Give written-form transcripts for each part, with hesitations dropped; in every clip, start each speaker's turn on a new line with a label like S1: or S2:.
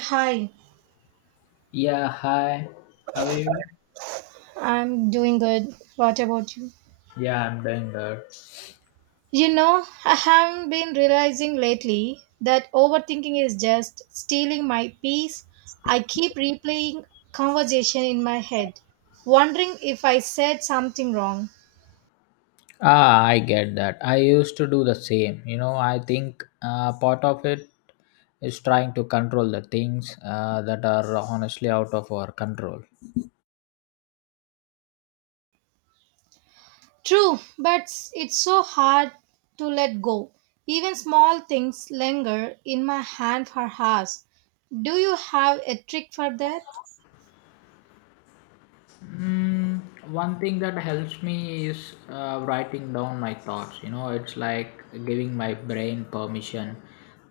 S1: Hi,
S2: Yeah, hi. How are you?
S1: I'm doing good. What about you?
S2: Yeah, I'm doing good.
S1: You know, I have been realizing lately that overthinking is just stealing my peace. I keep replaying conversation in my head, wondering if I said something wrong.
S2: Ah, I get that. I used to do the same. You know, I think part of it is trying to control the things that are honestly out of our control.
S1: True, but it's so hard to let go. Even small things linger in my hand for hours. Do you have a trick for that?
S2: Mm, One thing that helps me is writing down my thoughts. You know, it's like giving my brain permission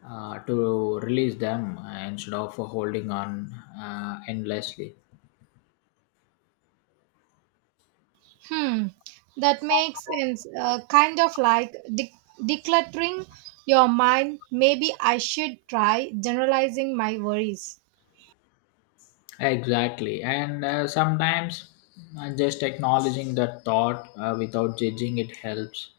S2: to release them instead of holding on endlessly.
S1: Hmm, that makes sense. Kind of like decluttering your mind. Maybe I should try generalizing my worries.
S2: Exactly. And sometimes just acknowledging that thought without judging it helps.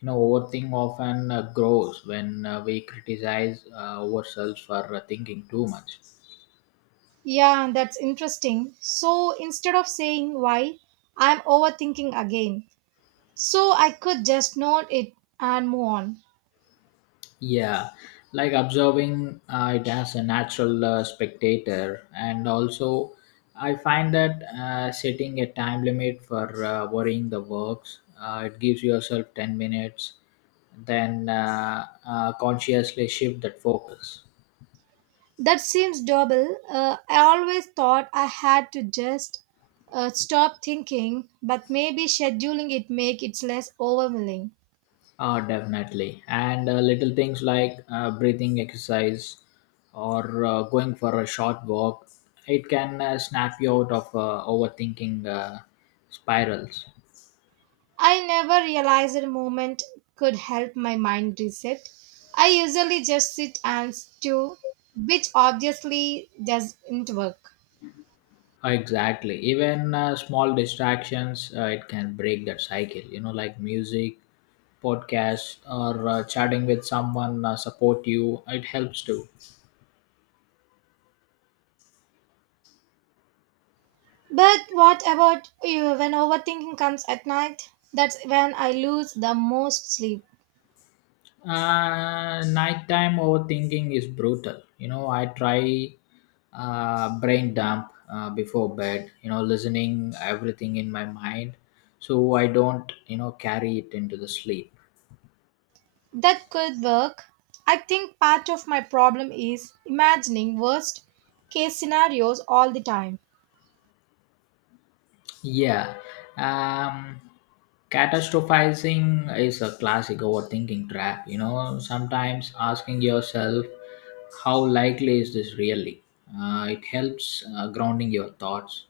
S2: You know, overthink often grows when we criticize ourselves for thinking too much.
S1: Yeah, that's interesting. So instead of saying why, I'm overthinking again. So I could just note it and move on.
S2: Yeah, like observing it as a natural spectator, and also I find that setting a time limit for worrying the works, it gives yourself 10 minutes, then consciously shift that focus.
S1: That seems double. I always thought I had to just stop thinking, but maybe scheduling it make it less overwhelming.
S2: Oh, definitely. And little things like breathing exercise or going for a short walk, it can snap you out of overthinking spirals.
S1: I never realized a moment could help my mind reset. I usually just sit and stew, which obviously doesn't work.
S2: Exactly. Even small distractions, it can break that cycle. You know, like music, podcast, or chatting with someone support you. It helps too.
S1: But what about you when overthinking comes at night? That's when I lose the most sleep.
S2: Nighttime overthinking is brutal. You know, I try brain dump before bed. You know, listening everything in my mind, so I don't carry it into the sleep.
S1: That could work. I think part of my problem is imagining worst case scenarios all the time.
S2: Yeah. Um, catastrophizing is a classic overthinking trap. You know, sometimes asking yourself, how likely is this really? It helps grounding your thoughts.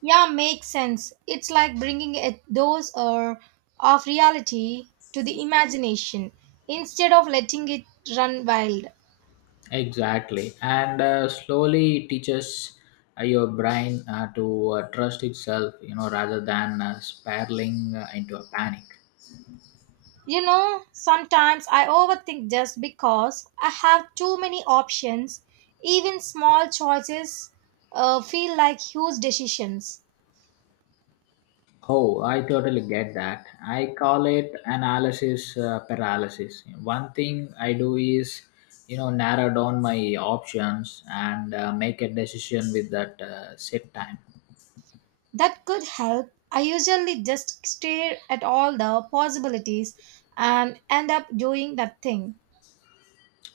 S1: Yeah, makes sense. It's like bringing a dose or of reality to the imagination instead of letting it run wild.
S2: Exactly. And slowly teaches your brain to trust itself, you know, rather than spiraling into a panic.
S1: You know, sometimes I overthink just because I have too many options. Even small choices feel like huge decisions.
S2: Oh, I totally get that. I call it analysis paralysis. One thing I do is, you know, narrow down my options and make a decision with that set time.
S1: That could help. I usually just stare at all the possibilities and end up doing that thing.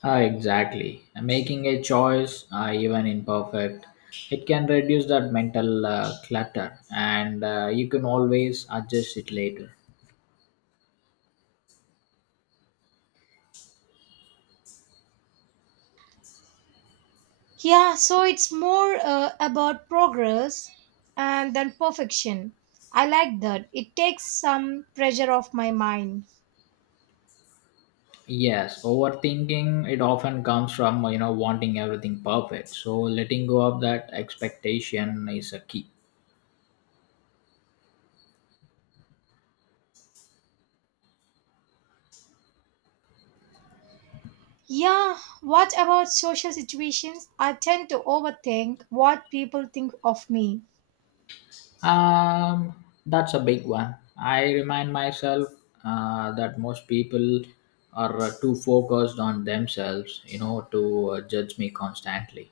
S2: Ah, exactly. Making a choice, even imperfect, it can reduce that mental clutter, and you can always adjust it later.
S1: Yeah, so it's more about progress and than perfection. I like that. It takes some pressure off my mind.
S2: Yes, overthinking it often comes from wanting everything perfect. So letting go of that expectation is a key.
S1: Yeah, what about social situations? I tend to overthink what people think of me.
S2: That's a big one. I remind myself that most people are too focused on themselves, you know, to judge me constantly.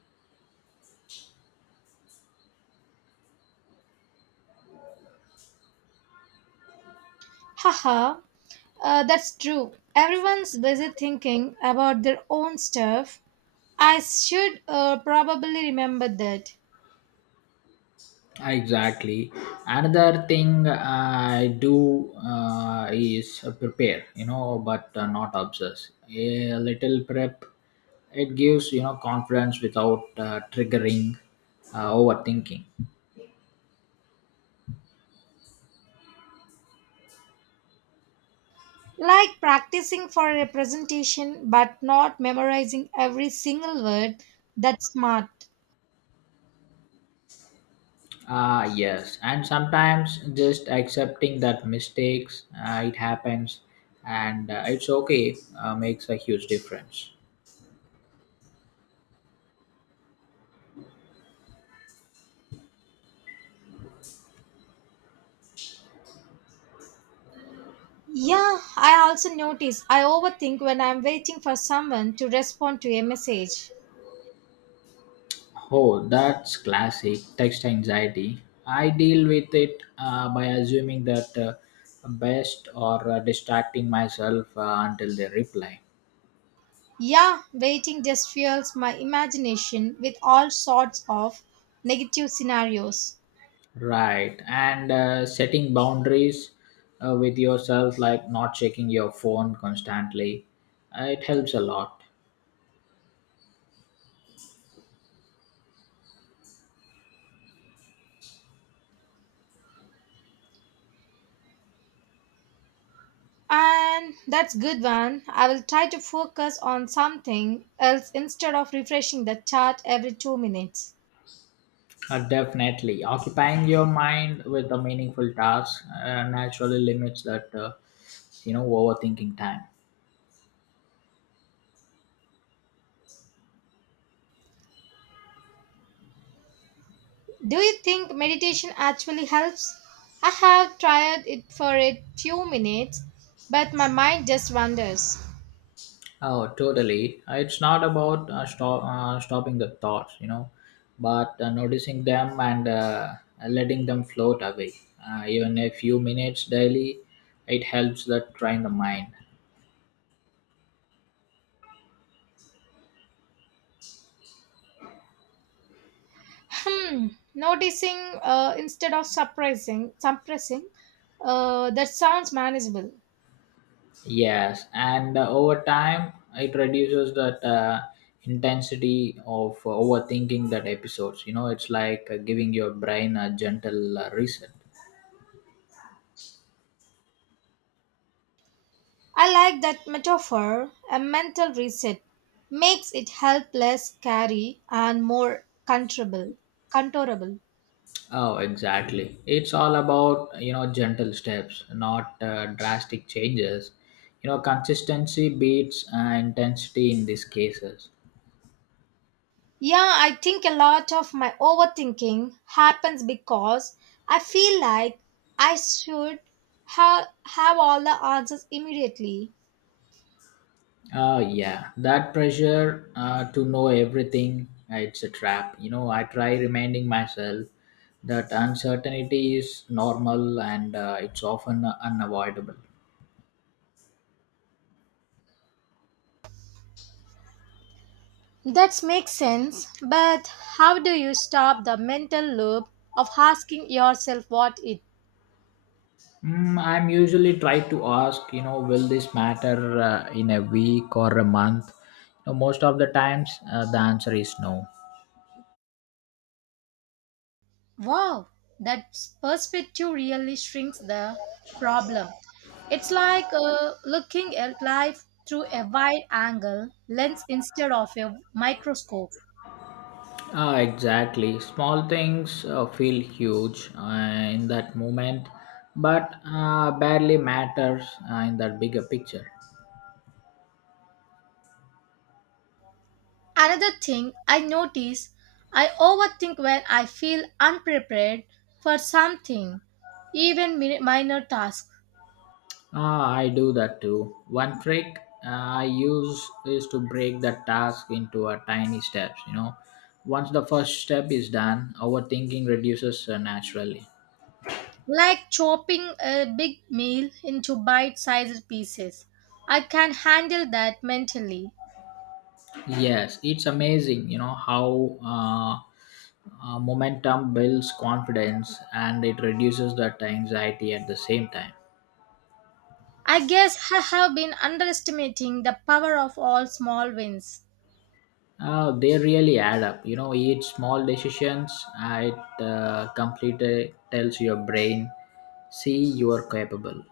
S1: Haha, that's true. Everyone's busy thinking about their own stuff. I should probably remember that.
S2: Exactly. Another thing I do is prepare, but not obsess. A little prep, it gives confidence without triggering overthinking.
S1: Like practicing for a presentation but not memorizing every single word, that's smart.
S2: Ah, yes, and sometimes just accepting that mistakes it happens and it's okay makes a huge difference.
S1: Yeah, I also notice I overthink when I'm waiting for someone to respond to a message.
S2: Oh, that's classic text anxiety. I deal with it by assuming that best or distracting myself until they reply.
S1: Yeah, waiting just fuels my imagination with all sorts of negative scenarios.
S2: Right, and setting boundaries with yourself, like not checking your phone constantly, it helps a lot.
S1: And that's good one. I will try to focus on something else instead of refreshing the chat every 2 minutes.
S2: Definitely, occupying your mind with a meaningful task naturally limits that, overthinking time.
S1: Do you think meditation actually helps? I have tried it for a few minutes, but my mind just wanders.
S2: Oh, totally. It's not about stopping the thoughts, you know, but noticing them and letting them float away. Even a few minutes daily, it helps that train the mind.
S1: Hmm, noticing instead of suppressing, that sounds manageable.
S2: Yes, and over time, it reduces that intensity of overthinking that episodes. You know, it's like giving your brain a gentle reset.
S1: I like that metaphor. A mental reset makes it help less scary and more controllable. Controllable.
S2: Oh, exactly. It's all about, you know, gentle steps, not drastic changes. You know, consistency beats intensity in these cases.
S1: Yeah, I think a lot of my overthinking happens because I feel like I should have all the answers immediately.
S2: Yeah, that pressure to know everything, it's a trap. You know, I try reminding myself that uncertainty is normal and it's often unavoidable.
S1: That makes sense, but how do you stop the mental loop of asking yourself what it?
S2: I'm usually try to ask, you know, will this matter in a week or a month? You know, most of the times, the answer is no.
S1: Wow, that perspective really shrinks the problem. It's like looking at life through a wide angle lens instead of a microscope.
S2: Ah, exactly. Small things feel huge in that moment, but barely matters in that bigger picture.
S1: Another thing I notice, I overthink when I feel unprepared for something, even minor tasks,
S2: Ah, I do that too. One trick I use is to break the task into a tiny steps. You know, once the first step is done, overthinking reduces naturally.
S1: like chopping a big meal into bite sized pieces. I can handle that mentally.
S2: Yes, it's amazing, you know, how momentum builds confidence and it reduces that anxiety at the same time.
S1: I guess I have been underestimating the power of all small wins.
S2: They really add up, you know, each small decisions, it completely tells your brain, see, you are capable.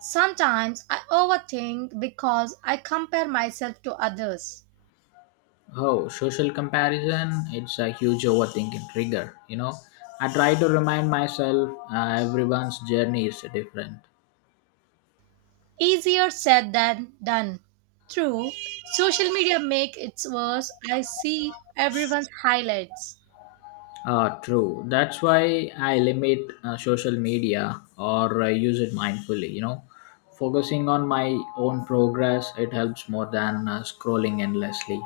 S1: Sometimes I overthink because I compare myself to others.
S2: Oh, social comparison, it's a huge overthinking trigger. I try to remind myself everyone's journey is different.
S1: Easier said than done. True, social media make it worse. I see everyone's highlights.
S2: True. That's why I limit social media or use it mindfully. You know, focusing on my own progress, it helps more than scrolling endlessly.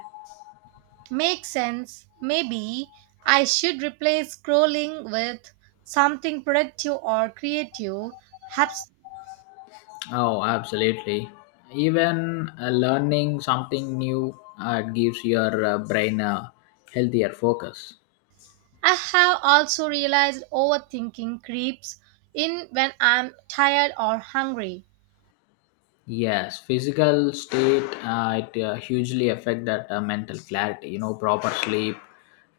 S1: Makes sense. Maybe I should replace scrolling with something productive or creative. Perhaps
S2: Oh, absolutely. Even learning something new gives your brain a healthier focus.
S1: I have also realized overthinking creeps in when I'm tired or hungry.
S2: Yes, physical state it hugely affect that mental clarity. You know, proper sleep,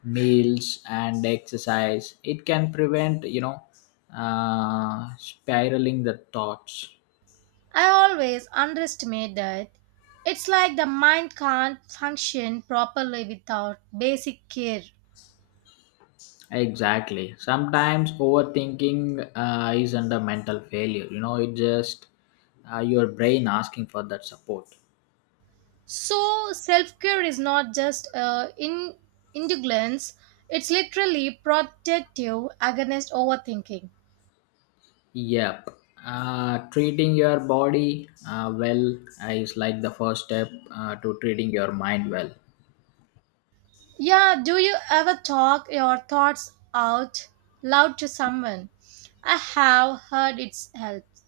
S2: meals, and exercise. It can prevent spiraling the thoughts.
S1: I always underestimate that. It's like the mind can't function properly without basic care.
S2: Exactly. Sometimes overthinking is under mental failure. You know, it just your brain asking for that support.
S1: So self care is not just in indulgence; it's literally protective against overthinking.
S2: Yep. Treating your body well is like the first step to treating your mind well.
S1: Yeah, do you ever talk your thoughts out loud to someone? I have heard it's helps.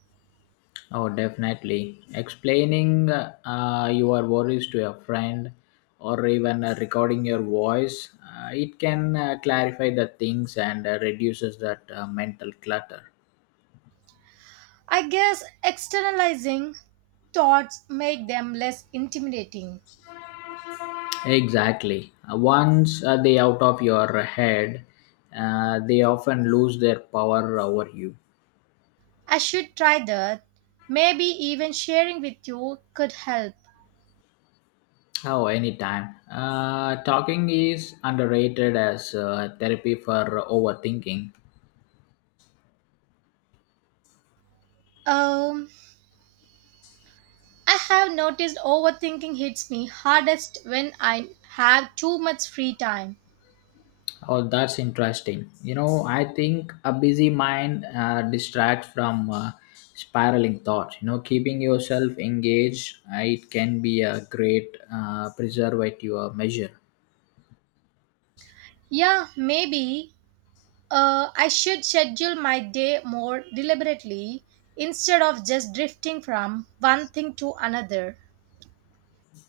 S2: Oh, definitely. Explaining your worries to a friend or even recording your voice, it can clarify the things and reduces that mental clutter.
S1: I guess externalizing thoughts make them less intimidating.
S2: Exactly. Once they out of your head, they often lose their power over you.
S1: I should try that. Maybe even sharing with you could help.
S2: Oh, anytime. Talking is underrated as therapy for overthinking.
S1: Um, I have noticed overthinking hits me hardest when I have too much free time.
S2: Oh, that's interesting. You know, I think a busy mind distracts from spiraling thoughts. You know, keeping yourself engaged, it can be a great preservative measure.
S1: Yeah, maybe I should schedule my day more deliberately instead of just drifting from one thing to another.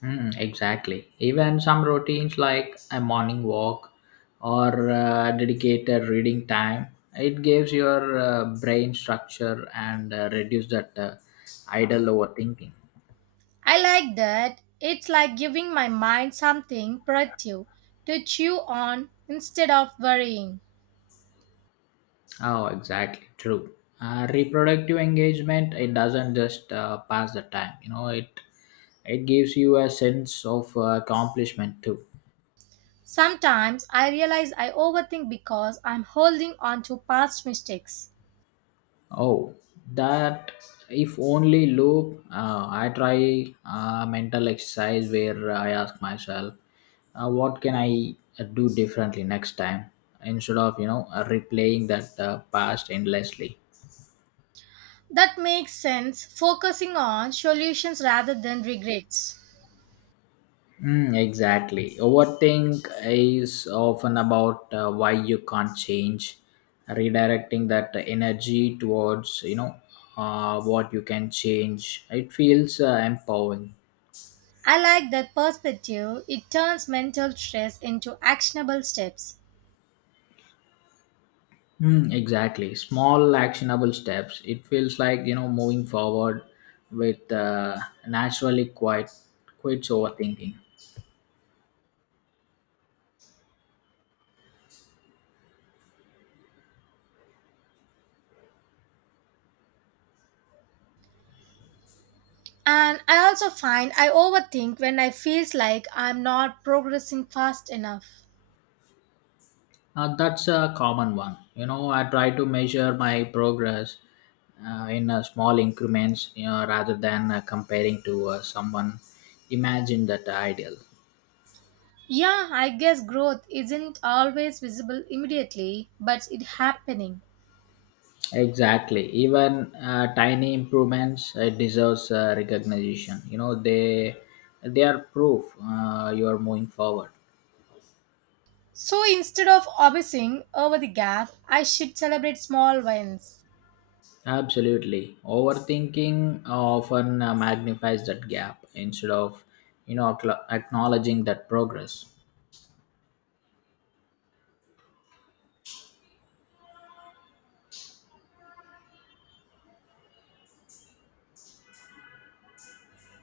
S2: Mm, exactly. Even some routines like a morning walk or dedicated reading time, it gives your brain structure and reduce that idle overthinking.
S1: I like that. It's like giving my mind something productive to chew on instead of worrying.
S2: Oh, exactly. True. Reproductive engagement it doesn't just pass the time. You know, it gives you a sense of accomplishment too.
S1: Sometimes I realize I overthink because I'm holding on to past mistakes.
S2: Oh, that if only loop. I try mental exercise where I ask myself, what can I do differently next time instead of replaying that past endlessly.
S1: That makes sense, focusing on solutions rather than regrets.
S2: Mm, exactly. Overthink is often about why you can't change, redirecting that energy towards what you can change. It feels empowering.
S1: I like that perspective. It turns mental stress into actionable steps.
S2: Mm, exactly. Small actionable steps. It feels like moving forward with naturally quite quits overthinking.
S1: And I also find I overthink when I feels like I'm not progressing fast enough.
S2: That's a common one. You know, I try to measure my progress in small increments rather than comparing to someone imagine that ideal.
S1: Yeah, I guess growth isn't always visible immediately, but it's happening.
S2: Exactly. Even tiny improvements deserves recognition. You know, they are proof you are moving forward.
S1: So instead of obsessing over the gap, I should celebrate small wins.
S2: Absolutely. Overthinking often magnifies that gap instead of acknowledging that progress.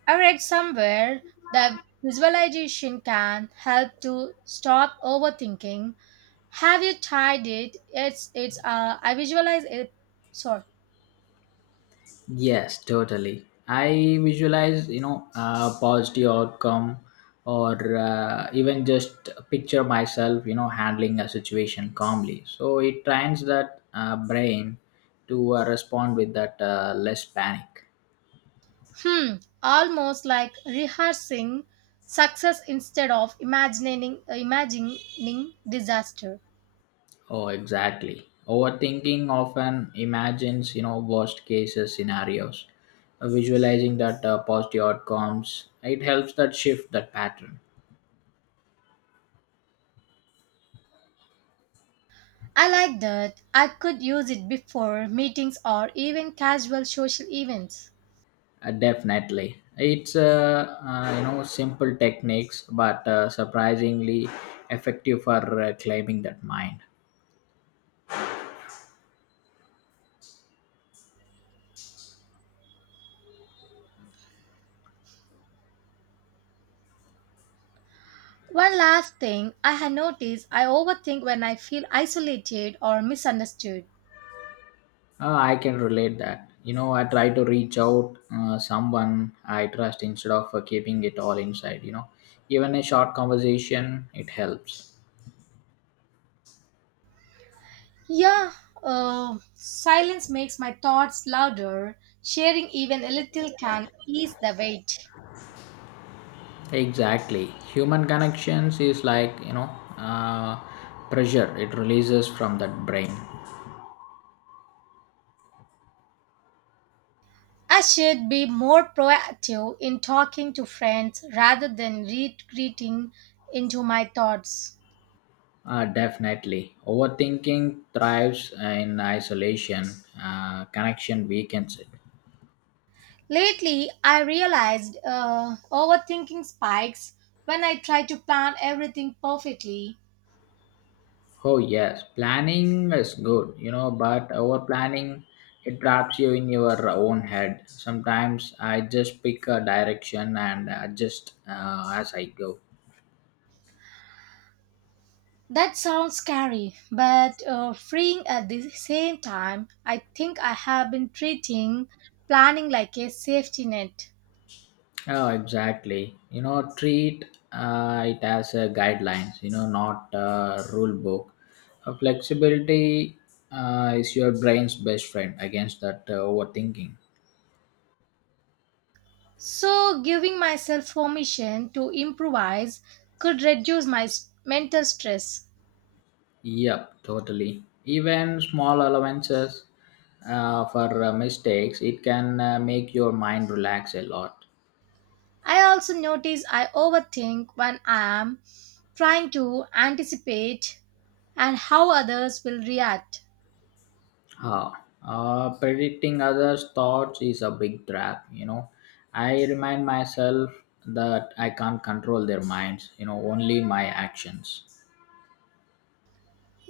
S1: I read somewhere that visualization can help to stop overthinking. Have you tried it? It's I visualize it sort.
S2: Yes, totally. I visualize, you know, a positive outcome or even just picture myself, you know, handling a situation calmly. So it trains that brain to respond with that less panic.
S1: Hmm, almost like rehearsing success instead of imagining disaster.
S2: Oh, exactly. Overthinking often imagines, you know, worst cases scenarios. Visualizing that positive outcomes, it helps that shift that pattern.
S1: I like that. I could use it before meetings or even casual social events.
S2: Definitely, it's simple techniques, but surprisingly effective for claiming that mind.
S1: One last thing I had noticed I overthink when I feel isolated or misunderstood.
S2: I can relate that. You know, I try to reach out someone I trust instead of keeping it all inside. You know, even a short conversation it helps.
S1: Yeah, silence makes my thoughts louder. Sharing even a little can ease the weight.
S2: Exactly, human connections is like uh, pressure. It releases from that brain.
S1: I should be more proactive in talking to friends rather than retreating into my thoughts.
S2: Definitely. Overthinking thrives in isolation. Connection weakens it.
S1: Lately, I realized overthinking spikes when I try to plan everything perfectly.
S2: Oh, yes. Planning is good, you know, but over planning, it traps you in your own head. Sometimes I just pick a direction and adjust as I go.
S1: That sounds scary, but freeing at the same time. I think I have been treating planning like a safety net.
S2: Oh, exactly. You know, treat it as a guidelines. You know, not a rule book. Flexibility is your brain's best friend against that overthinking.
S1: So, giving myself permission to improvise could reduce my mental stress.
S2: Yep, totally. Even small allowances for mistakes, it can make your mind relax a lot.
S1: I also notice I overthink when I am trying to anticipate and how others will react.
S2: Huh. Predicting others' thoughts is a big trap. I remind myself that I can't control their minds, you know, only my actions.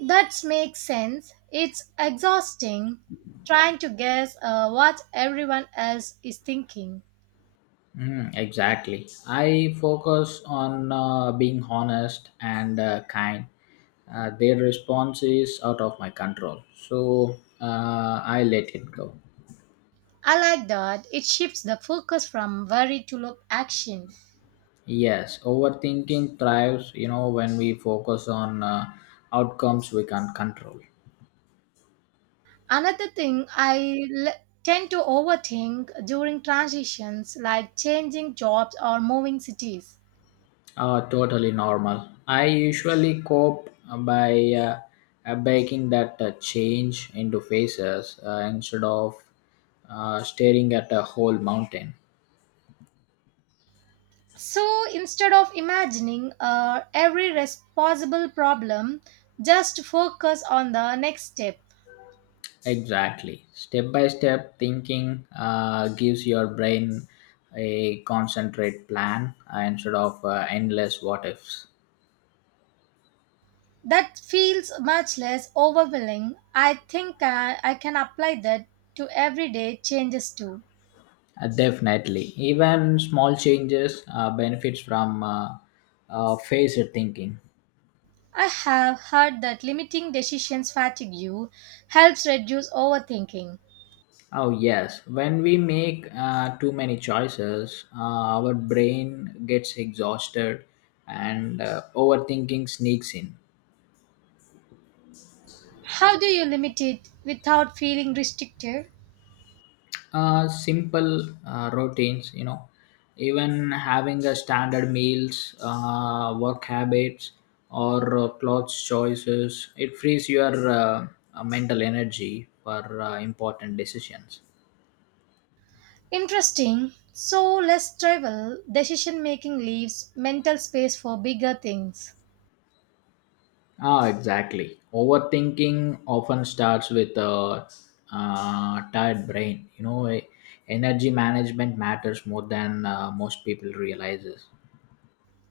S1: That makes sense. It's exhausting trying to guess what everyone else is thinking.
S2: Mm, exactly. I focus on being honest and kind. Their response is out of my control, so I let it go.
S1: I like that. It shifts the focus from worry to look action.
S2: Yes, overthinking thrives, you know, when we focus on outcomes we can't control.
S1: Another thing I l- tend to overthink during transitions like changing jobs or moving cities.
S2: Totally normal. I usually cope by breaking that change into phases instead of staring at a whole mountain.
S1: So instead of imagining every responsible problem, just focus on the next step.
S2: Exactly. Step by step thinking gives your brain a concentrate plan instead of endless what ifs.
S1: That feels much less overwhelming. I think I can apply that to everyday changes too.
S2: Definitely. Even small changes benefits from phased thinking.
S1: I have heard that limiting decisions fatigue you helps reduce overthinking.
S2: Oh, yes. When we make too many choices, our brain gets exhausted and overthinking sneaks in.
S1: How do you limit it without feeling restricted?
S2: Simple routines, you know, even having a standard meals, work habits, or clothes choices, it frees your mental energy for important decisions.
S1: Interesting. So, less travel, decision making leaves mental space for bigger things.
S2: Ah, exactly. Overthinking often starts with a tired brain. You know, energy management matters more than most people realizes.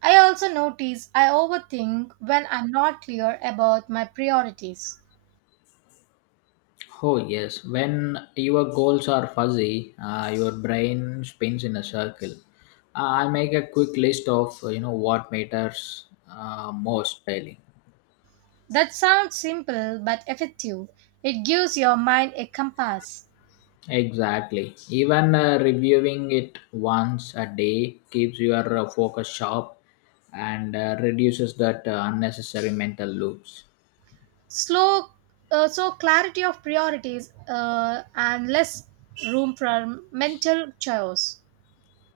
S1: I also notice I overthink when I'm not clear about my priorities.
S2: Oh yes, when your goals are fuzzy, your brain spins in a circle. I make a quick list of what matters most daily.
S1: That sounds simple but effective. It gives your mind a compass.
S2: Exactly. Even reviewing it once a day keeps your focus sharp and reduces that unnecessary mental loops.
S1: Slow, so clarity of priorities and less room for mental chaos.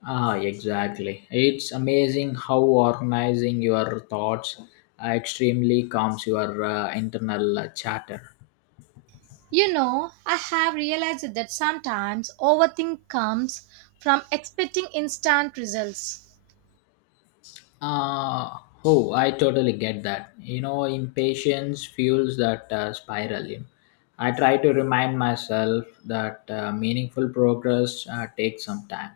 S2: Ah, exactly. It's amazing how organizing your thoughts extremely calms your internal chatter.
S1: You know, I have realized that sometimes overthink comes from expecting instant results.
S2: Uh, oh, I totally get that. You know, impatience fuels that spiral. I try to remind myself that meaningful progress takes some time.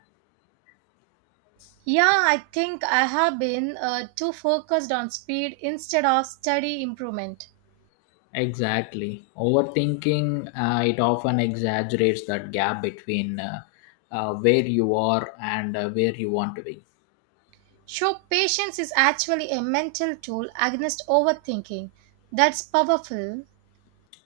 S1: Yeah, I think I have been too focused on speed instead of steady improvement.
S2: Exactly. Overthinking, it often exaggerates that gap between where you are and where you want to be.
S1: Show patience is actually a mental tool against overthinking. That's powerful.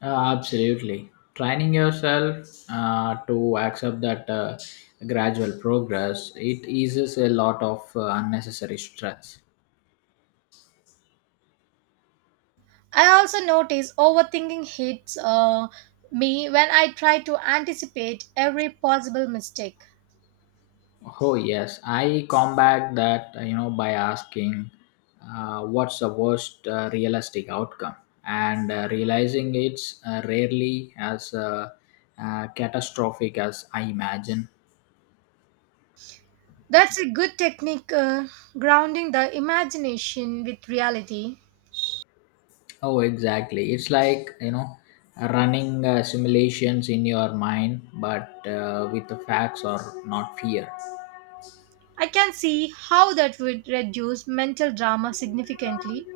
S2: Absolutely. Training yourself to accept that gradual progress, it eases a lot of unnecessary stress.
S1: I also notice overthinking hits me when I try to anticipate every possible mistake.
S2: Oh yes, I combat that by asking what's the worst realistic outcome, and realizing it's rarely as catastrophic as I imagine.
S1: That's a good technique, grounding the imagination with reality.
S2: Oh, exactly. It's like running simulations in your mind, but with the facts or not fear.
S1: I can see how that would reduce mental drama significantly.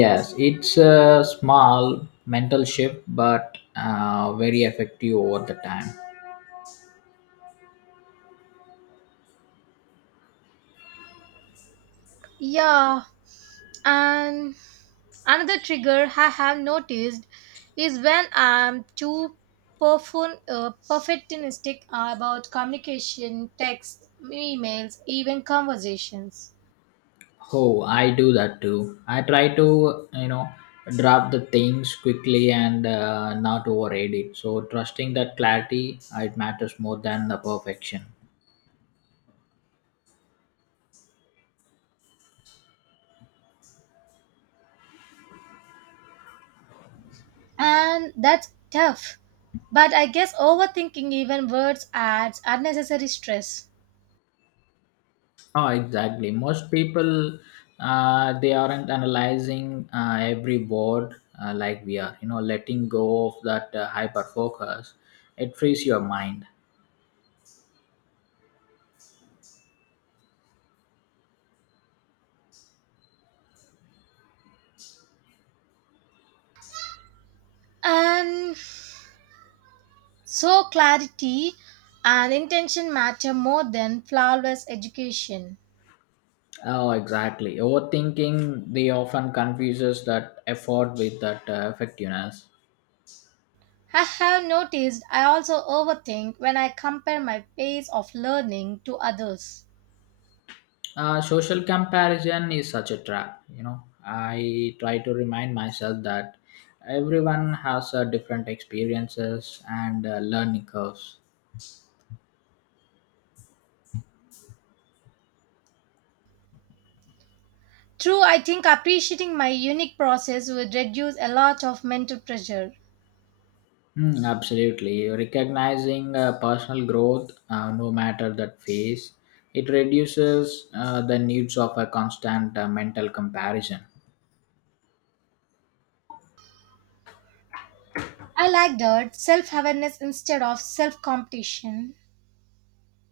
S2: Yes, it's a small mental shift, but very effective over the time.
S1: Yeah, and another trigger I have noticed is when I'm too perfectionistic about communication, text, emails, even conversations.
S2: Oh, I do that too. I try to, you know, drop the things quickly and not override it. So, trusting that clarity, it matters more than the perfection.
S1: And that's tough. But I guess overthinking even words adds unnecessary stress.
S2: Oh, exactly. Most people, they aren't analyzing every word like we are. You know, letting go of that hyper focus, it frees your mind.
S1: And so clarity and intention matter more than flawless education.
S2: Oh, exactly. Overthinking, they often confuses that effort with that effectiveness.
S1: I have noticed I also overthink when I compare my pace of learning to others.
S2: Social comparison is such a trap. I try to remind myself that everyone has different experiences and learning curves.
S1: True, I think appreciating my unique process would reduce a lot of mental pressure.
S2: Hmm, absolutely recognizing personal growth no matter that phase it reduces the needs of a constant mental comparison.
S1: I like that self awareness instead of self competition.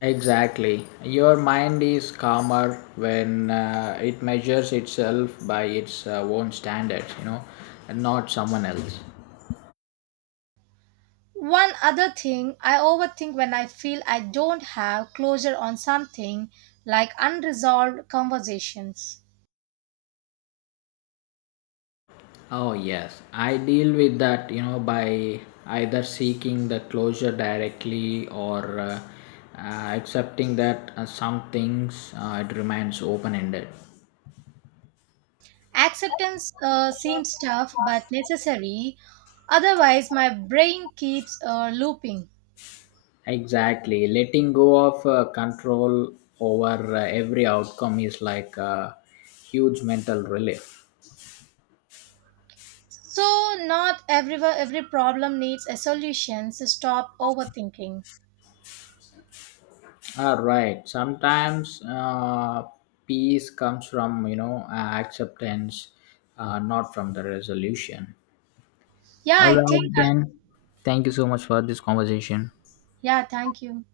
S2: Exactly. Your mind is calmer when it measures itself by its own standards, you know, and not someone else.
S1: One other thing I overthink when I feel I don't have closure on something like unresolved conversations.
S2: Oh, yes. I deal with that, you know, by either seeking the closure directly or accepting that some things it remains open ended.
S1: Acceptance seems tough but necessary, otherwise, my brain keeps looping.
S2: Exactly. Letting go of control over every outcome is like a huge mental relief.
S1: So not everywhere every problem needs a solution. So stop overthinking.
S2: All right. Sometimes peace comes from, you know, acceptance, not from the resolution.
S1: Yeah,
S2: All
S1: I think
S2: right, then. Thank you so much for this conversation.
S1: yeah, thank you.